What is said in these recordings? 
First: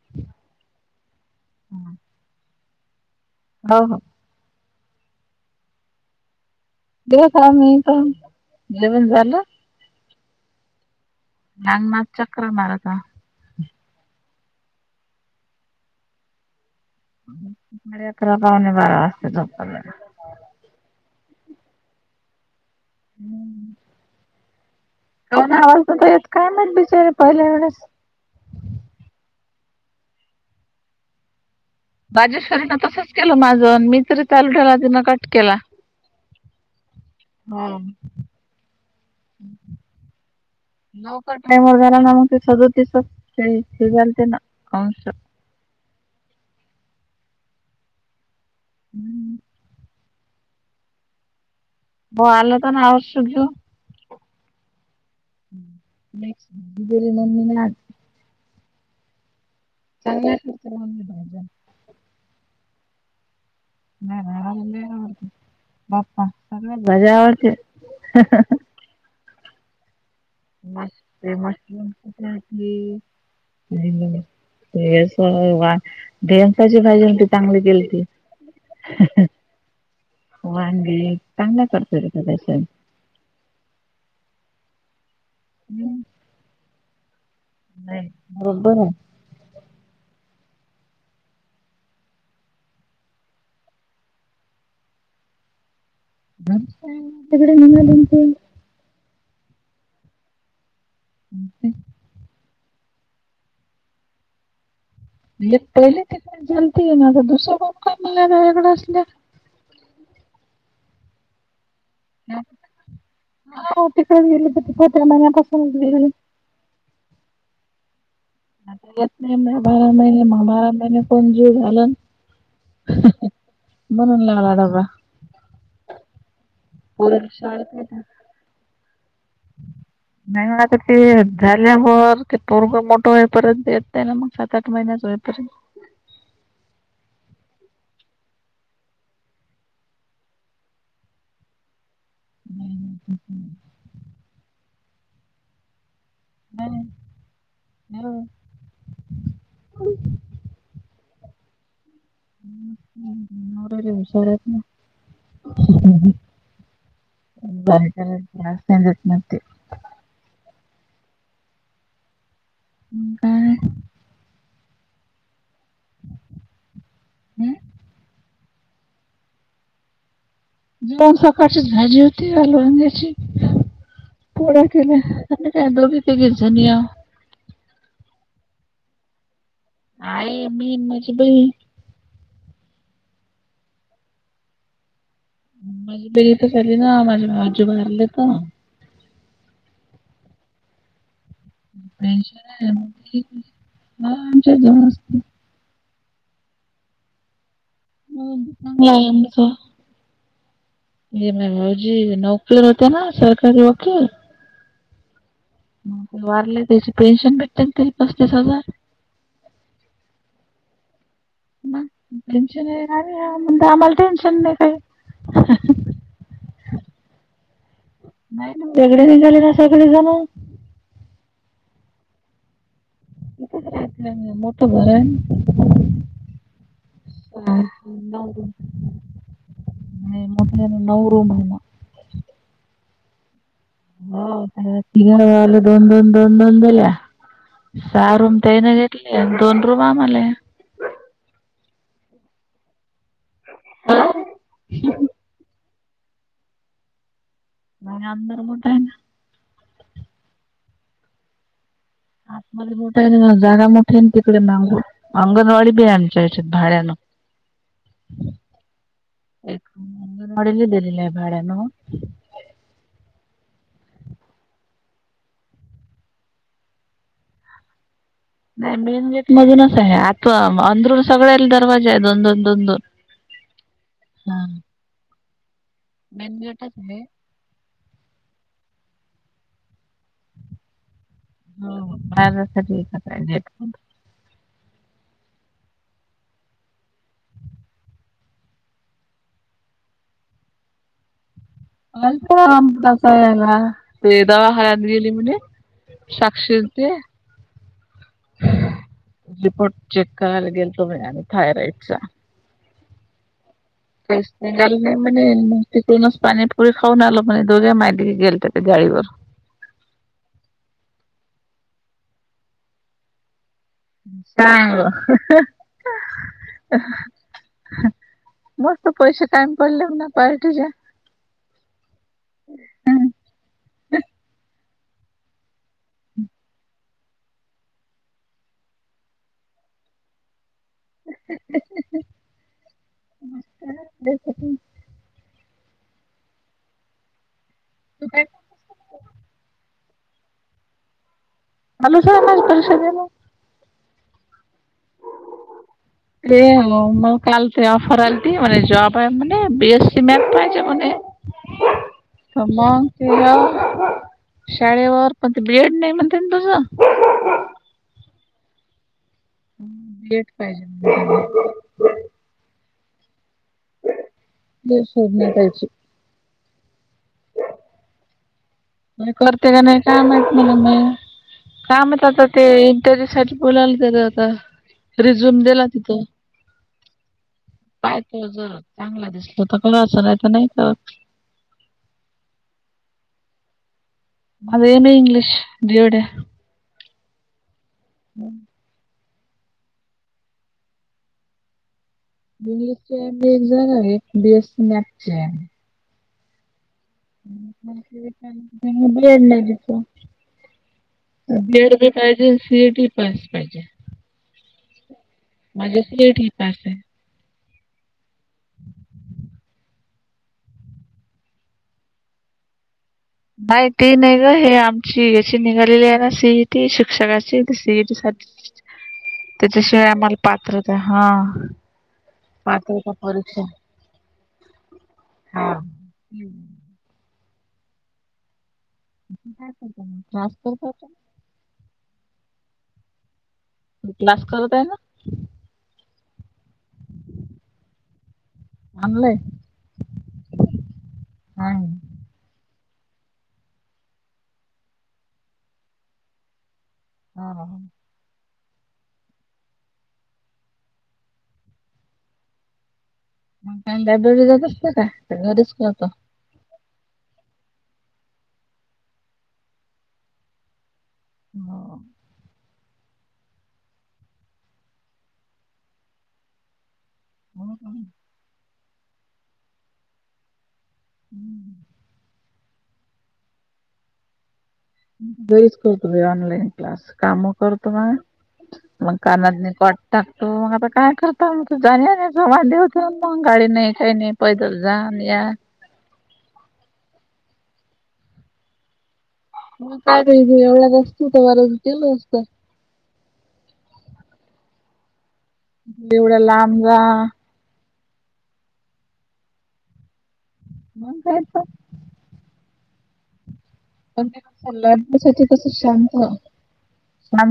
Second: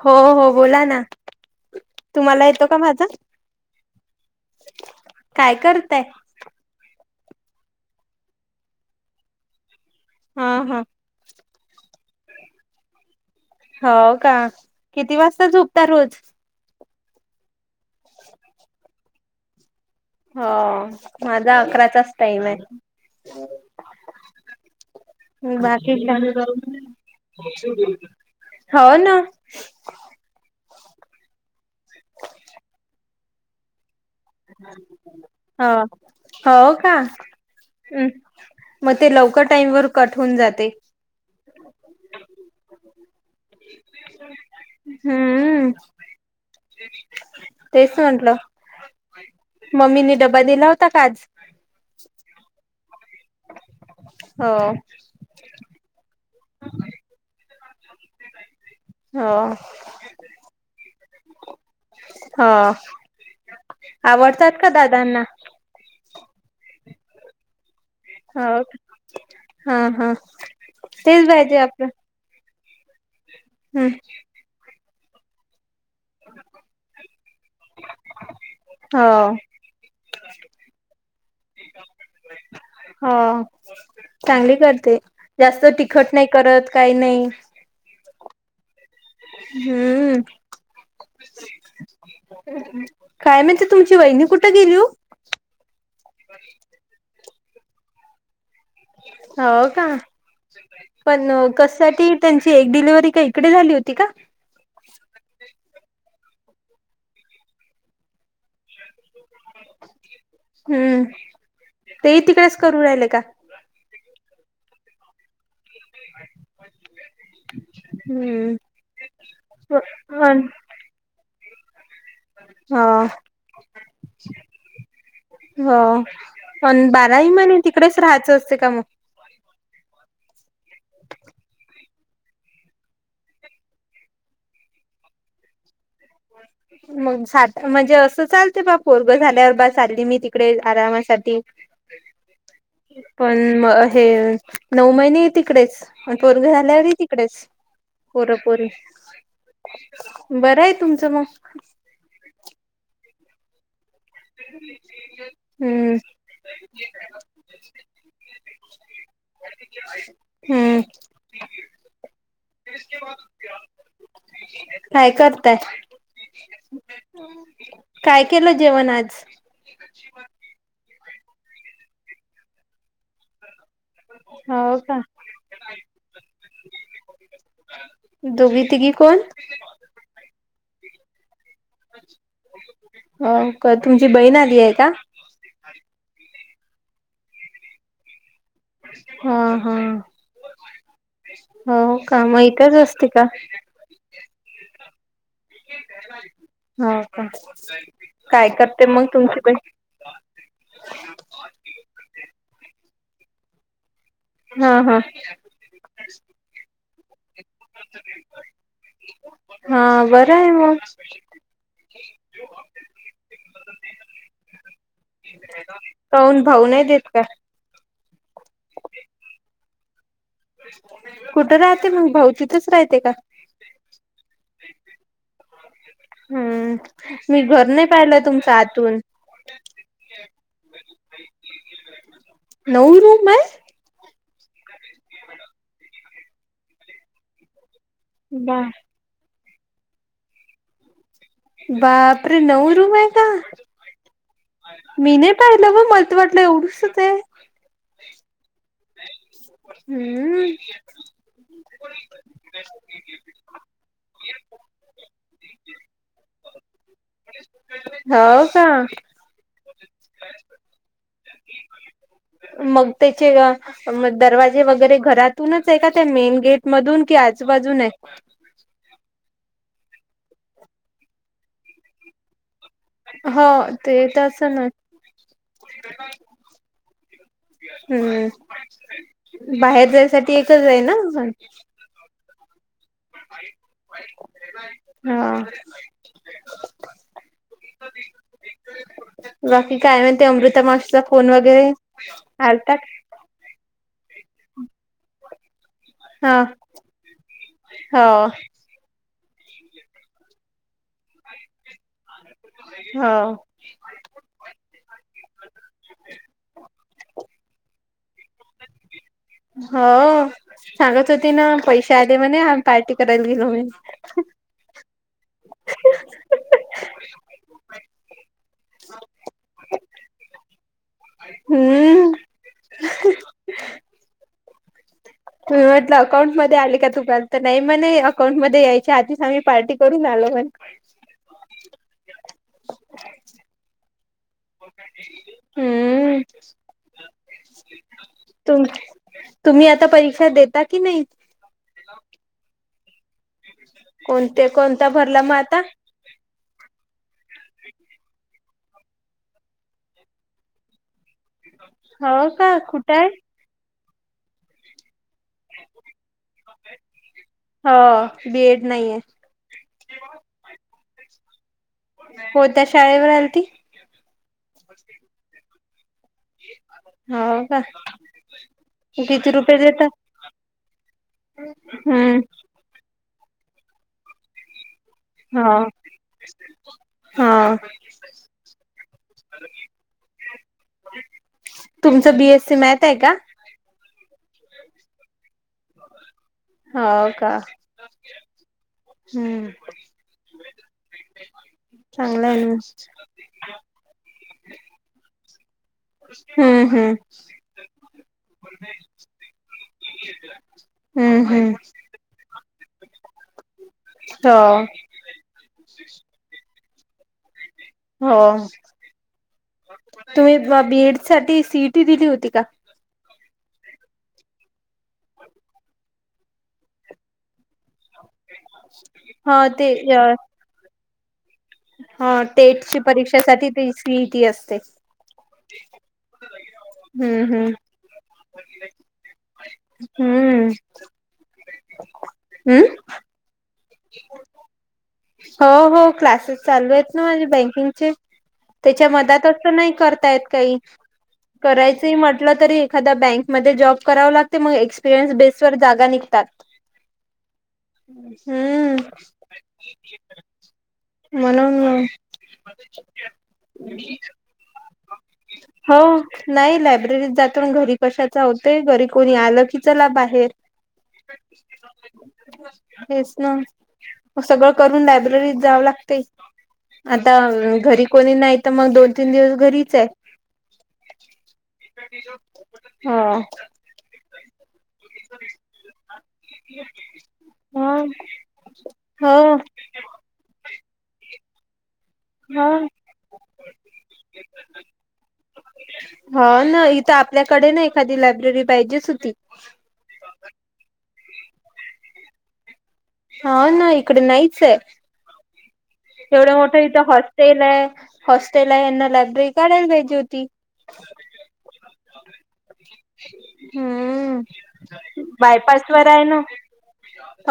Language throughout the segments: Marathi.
हो, हो. बोला ना. तुम्हाला येतो का माझा? हो, हो. [inaudible] काय करताय? [unintelligible] मी पण, जेवण झाल? हा, हा. अंगणात चकरा मारता. हो, का? किती वाजता झोपता रोज? साडे अकरा - पावणे बारा वाजता झोपता दररोज. हो. माझा अकराचाच टाईमय. [inaudible] काऊन आवाज बाकी नव्हता येत का, काय माहित बिचारे पहिल्या वेळेस. [inaudible] हो ना [unintelligible] सरन तसच केल माझ न. मी तर ह. हो, का? हो हम्म. मग ते लवकर टाईम वर कट होऊन जातय. लवकर टाईमावर झाला ना, मग ते तसंच हे झालत ना [unintelligible] हम्म तेच म्हंटलं. हम्म. मम्मीनी डबा दिला होता का, आज? हो आला होता ना, औषध घेऊन? हो. [unintelligible] दिली मम्मी न आज. हो. [unintelligible] हा. आवडतात का, दादांना? [unintelligible] भाजी आवडती. ह. हो, का. ह, ह. [unintelligible] [unintelligible] हम्म ढेमसाची भाजी मोठी चांगली केलती. हो [unintelligible] वांगे. चांगला करता त्या तशा हो. चांगली करते. जास्त तिखट नायी करत. कायी नायी. नाही. बरोबर [unintelligible] हम्म. काय म्हणते, तुमची वहिनी कुठं गेली ओ? [unintelligible] आमच्याकडं मांगालीन ते. हो, का? पण कसं ती त्यांची एक डिलिव्हरी काय इकडे, झाली होती का? म्हणजे पहिले तिकड झालती. ये ना तर दुसरं प [unintelligible] का मलाला वेगडं असल्या. हम्म. तेही तिकडेच करू राहिल का? हा तिकडेच गेले [unintelligible] महि्यापासून [unintelligible] ग. हम्म. आता येत नाही. बारा महिने अन मग, बारा महिने कोण जीऊ घालन. हा. म्हणून लावला डबा. हो. पण पोरीला बाराही महिने शाळेत तिकडेच राहायचं, असते का? मग. नाही मग आता ते. झाल्या वर, ते पोरग मोठं होईपर्यंत येत नाही ना, मग. सात- आठ महिन्याच होईपर्यंत. मग सा म्हणजे असं चालते, बा. पोरग झाल्यावर बा चालली मी तिकडे, आरामासाठी. नाही पण म हे. नऊ महिने ही तिकडेच. मग पोरग झाल्यावर ही तिकडेच. नाही पोर - पोरी. बरंय, तुमचं मग. नवरे लई हुषार हम्म हाईतना [unintelligible] म्हणते हम्म मग काय काय करताय काय केलं जेवण आज मग सकाळचीच भाजी होती वांग्याची पोळ्या हो केल्या का आता काय दोघ तिघी जणीच आहोत दोघी तिघी कोण आई मी माझी बहीण अ का तुमची बहीण आली आहे का माझी बहीण इथंच आली ना माघे भाऊजी वारले तर हा हा हो का मग टेन्शन इथेच असते आहे. का हा आमच्या जवळ असते हो का काय करते चांगला मग आहे तुमची बहीण माघे भाऊजी नोकरीवर होते ना सरकारी वकील हा हा वारले त्याची पेन्शन भेटते तिले पस्तीस हजार हा बरं आहे मग मग पेन्शन येणार आहे म्हण आम्हाला टेन्शन नाही काही काऊन भाऊ नाही देत का नाही न वगळे निघाले ना सगळे जण कुठं राहते मग भाऊ तिथच राहते का? [unintelligible] मोठ भरन. हम्म, मी घर नाही पाहिलं तुमच रूम आतून. नाही मोठ्या नऊ रूम आहे ना. नऊ रूम आहे हो तघ वाल दोंदो दोंदों दिल्या सारुम बा त्यान गे दोन रूम आम्हाले बापरे नऊ रूम आहे का मी नाही पाहित न ब मलत वाटलं एवढंऊसच हे नाही अंदर मोठ आहे ना हम्म. आतमध्ये मोठा आहे जागा मोठे आहे नं तिकडे लाव जा. अंगणवाडी बी हाय आमच्या हेचेत भाड्यात. हाव का? एक [unintelligible] दिलेलं भाड्यान. मग त्याचे मग दरवाजे वगैरे घरातूनच आहे का त्या मेन गेट मधून कि आजूबाजून हाय. नाही मेन गेट मधूनच आहे आतू अंधरून सगळ्याला दरवाजा आहे दोन दोन दोन दोन. हा ते हा तसं न. मेन गेटचय. हम्म, बाहेर जायसाठी एकच आहे ना. हो बाहेर जाण्यासाठी एकच आहे गेट. हा. बाकी काय [unintelligible] ते अमृता माशीचा फोन वगैरे. आलता [unintelligible] ते दवाखान्यात गेली म्हने. हा साक्षीअन ते. हो रिपोर्ट चेक करायला गेल तो आणि थायरॉइडच. हा. म मस्तिकूनस पनीिप पुरी खाऊ ना आल म दोर्ग मयला गेल त्या ते गाळीवर हा, सांगत होते ना. पैसे आले म्हणे पार्टी करायला गेलो मने. नाही बुवा. मस्त पैसे कायम पडले ना. पाहिजे ना. हम्म. तुम्ही म्हटलं अकाउंट मध्ये आले का तुम्हा तर नाही मने अकाउंट मध्ये यायच्या आधीच आम्ही पार्टी करून आलो मने. [unintelligible] हम्म. [unintelligible] तु, तुम्ही आता परीक्षा देता की नाही? आणि कशाला परीक्षा द्यायला. कोणते कोणता भरला मगं आता. ते म काल ते अऑफर आलती म जॉब आहे म बीएस सीमेट पायच म हो हा का मग कुठे आहे? शाळेवर शाळेवर पण ते बीएड नाही म्हणते ना तुझ. हा बीएड नाही आहे. बीएड पाहिजे. कोणत्या शाळेवर आलती? ते शोधल पाहिजे. हा का. किती करते रुपये का नाही देतात? काय माहत नाहीला म काम हम्म आता ते त्याच्यासाठी बोलावला दिलं होतं, रिझ्यूम हो दिला तिथं. हा पाहतो जर चांगला दिसलो तर, तुमचं बीएससी मॅथ आहे का? माझं ए ना इंग्लिश, बीएड आहे. हा का. हम्म. चांगलं आहे ना इंग्लिश च जाणार आहे. बी एस सी मॅथ्स आहे. हम्म हम्म. बेड नाही दिसत. हम्म हम्म बीएड बी पाहिजे, सीएटी पाहिजे. हा. माझ्या सी इ टी पास आहे. हो, तुम्ही बीएड साठी सीइटी दिली होती का? माहिती नाय ग. हे आमची याची निघालेली आहे ना. सीईटी, शिक्षकाची तर सीईट हा ते त्याच्याशिवाय आम्हाला पात्रता हा. हा टेटची पात्रता परीक्षा परीक्षासाठी ते सीईटी असते. हा. हम्म हम्म, क्लास हम्म करत हम्म क्लास करत आहे का? हो हो क्लासेस चालू आहेत ना. माझे बँकिंगचे, त्याच्या आणलंय. मध्ये नाही करता येत काही. आहे. करायचंही म्हटलं, तरी एखाद्या बँकमध्ये जॉब करावं लागते. मग एक्सपिरियन्स बेसवर जागा निघतात. हा. हम्. [inaudible] म्हणून मग, लायब्ररी जात असतं का? का घरीच हो करता? नाही लायब्ररीत जातो. घरी कशाचा होते. घरी कोणी आलं की चला बाहेर. हो. हेच. मग, सगळं करून लायब्ररीत जावं लागते. आता मग काय? घरी कोणी नाही तर मग दोन तीन दिवस घरीचाय. हा. घरीच करतो बई ऑनलाईन क्लास. काम ह करतो ना, मग हो कानात ने [unintelligible] टाकतो. मग आता काय करता जाण्या येण्याचा म्हणले ह होते ना मग, गाडी नाही काही नाही पैदल जा अन् या. हा ना, इथं आपल्याकडे ना एखादी लायब्ररी पाहिजेच होती. मग काय बई एवढा [unintelligible] बर केलं असत. हा ना, इकडे नाहीचाय. एवढ्या एवढं लांब मोठं जा. इथं हॉस्टेल ए. हॉस्टेल आहे यांना लायब्ररी काढायला पाहिजे होती. मग काय तर. पण हम्म सल्ला [unintelligible] कसं बायपास वर शांत. आहे ना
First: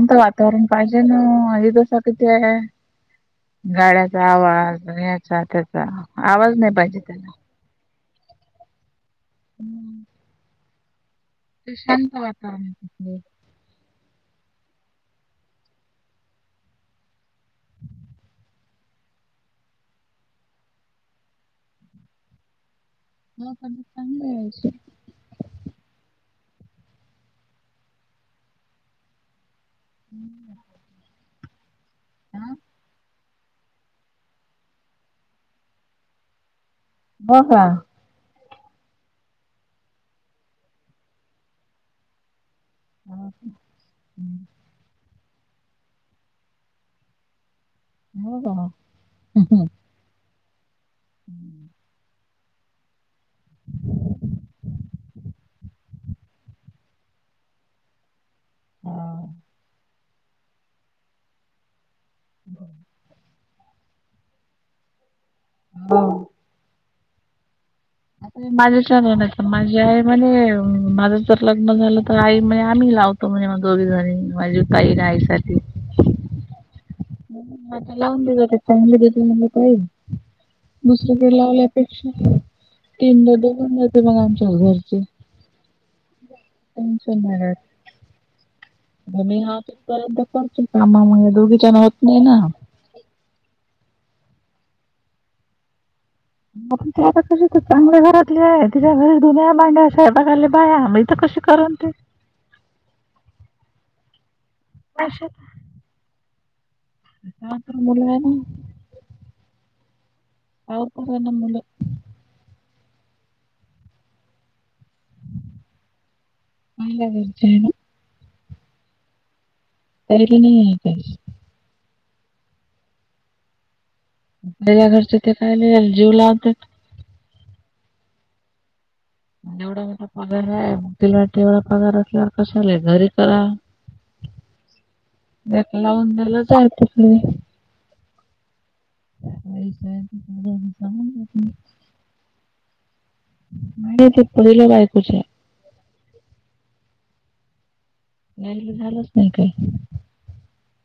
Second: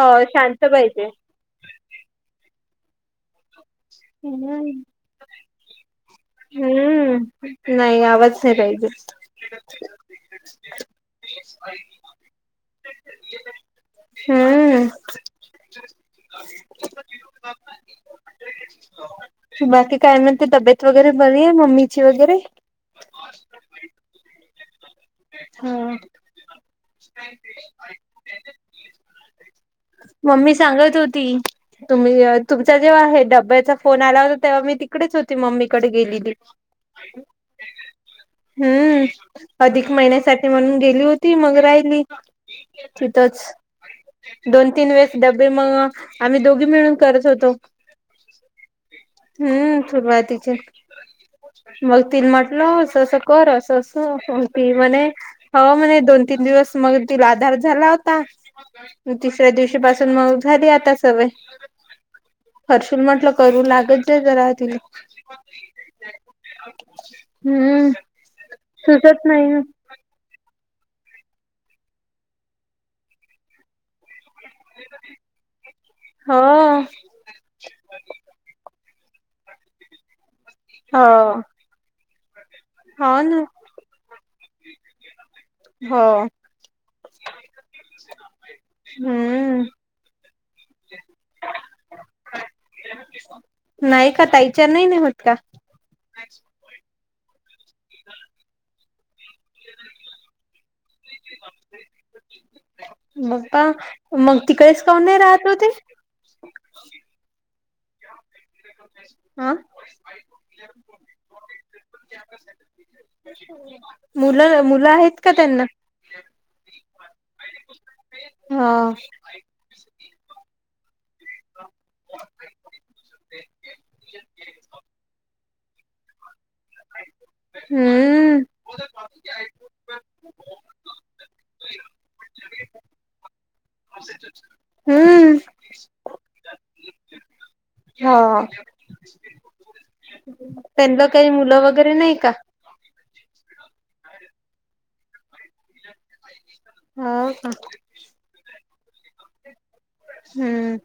हो वातावरण शांत पाहिजे ना, आहे जस तिथे. गाड्याचा हम्म आवाज, ह्याचा त्याचा, आवाज नाही पाहिजे त्याला. हम्म नाही, आवाज नाही पाहिजे. ते शांत वातावरण पाहिजे. हम्म. [inaudible] बाकी काय म्हणते, तब्येत वगैरे बरी ए मम्मीची वगैरे? मग कधी चांगले होशील? हा [inaudible] मम्मी सांगत होती तुम्ही हा तुमचा जेव्हा हे डब्याचा फोन आला होता, तेव्हा मी तिकडेच होती मम्मीकडे गेलेली. [inaudible] हो का? हम्म, अधिक महिन्यासाठी म्हणून गेली होती मग राहिली. तिथंच. दोन दोन तीन वेळेस डब्बे मग, आम्ही दोघी मिळून करत होतो. हो का? हम्म सुरवातीचे. मग ती म्हटलं अससं कर, असस ती म्हणे, हाव म्हणे दोन तीन दिवस मग तिला आधार झाला होता. मग तिसऱ्या दिवशी पासून मग झाली आता सवय. हर्षल म्हटल करू लागत जा जरा तिला. हम्म. सुचत माझ्या [unintelligible] नाही. माझी आई म्हणे, माझं जर लग्न झालं तर आई म्हणे आम्ही लावतो म्हणे दोघी जणी. माझी ताई आणि आई साठी. हा. आता लावून दि चांगली द म काही, हो दुसरकडे लावले पेक्षा. हो तीन ना दोन होे मग आमच्या घरचे. हो [unintelligible] मी हम्म हाफीस पर्यंत करच कामामुळे दोघी जण होत नाही ना. नाही का, ताईच्यान नाही होत का? मग त्या आता तरी चांगल्या घरातली आहे. तिच्या घरी धुण्या, भांड्या, स्वयंपाकाला बाया, मग इथ कशी करण ते. बप्पा, मग तिकडेच कौन नाही अशे राहत ओ ते? [unintelligible] मुलं आहे ना. आ? अर कु नम मुलं [inaudible] मुलं, मुलं आहेत का त्यांना? [unintelligible] आहे ना? हा ती नाही आहे काही आपल्या घरचें ते काय एल जीव लावतात हम्म म्हेड गोट पगार आहे आहे म तटड पगार अस कस झाले घरी करा अशच हम्म त्या ला न द्यालाचय तरी हा च त्यांना काही मुलं वगैरे नाही का नाही ते पढल बायकूच्या होा का नाही झालंच नाही का हम्म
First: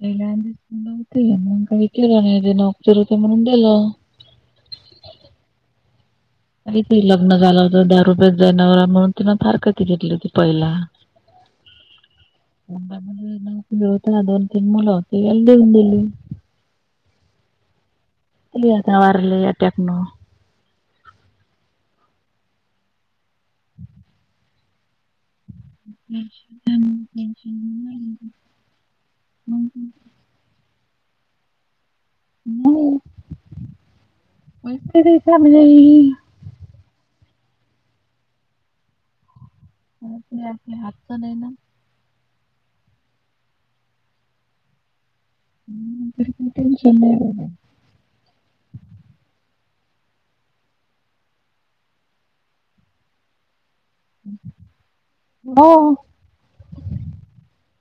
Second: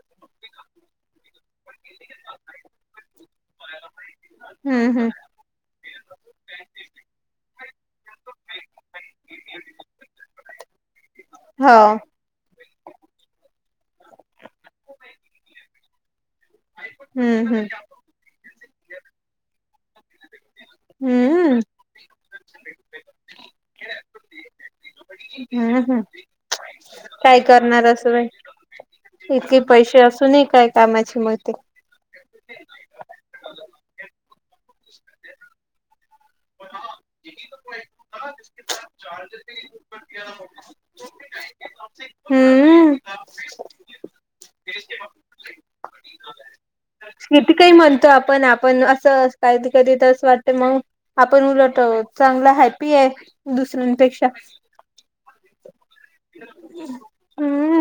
पल्या आधीचडव होते मग काही केलं नाहीे नकचर होते म्हणून दिेलं हम् हम्म का त लग्न झालं होत दहा रुपयेच जाण्या म्हणून तिनं फार कती घेतली होती पहिला हो [unintelligible] [unintelligible] हम्म -हम्म खाली आता वारले अटॅकन हम्म हम्म हम् काय करणार असं बाई इतले पैसे असून काय कामाची मते नाहीकडे समजई [unintelligible] हातच नाही ना [unintelligible] हम्म हम्म [unintelligible] किती काही म्हणतो आपण आपण असं कधी- कधी तस वाटत मग आपण उलट अ चांगल हॅप्पी आहे दुसऱ्यां अपेक्षा हो. [unintelligible] हम्म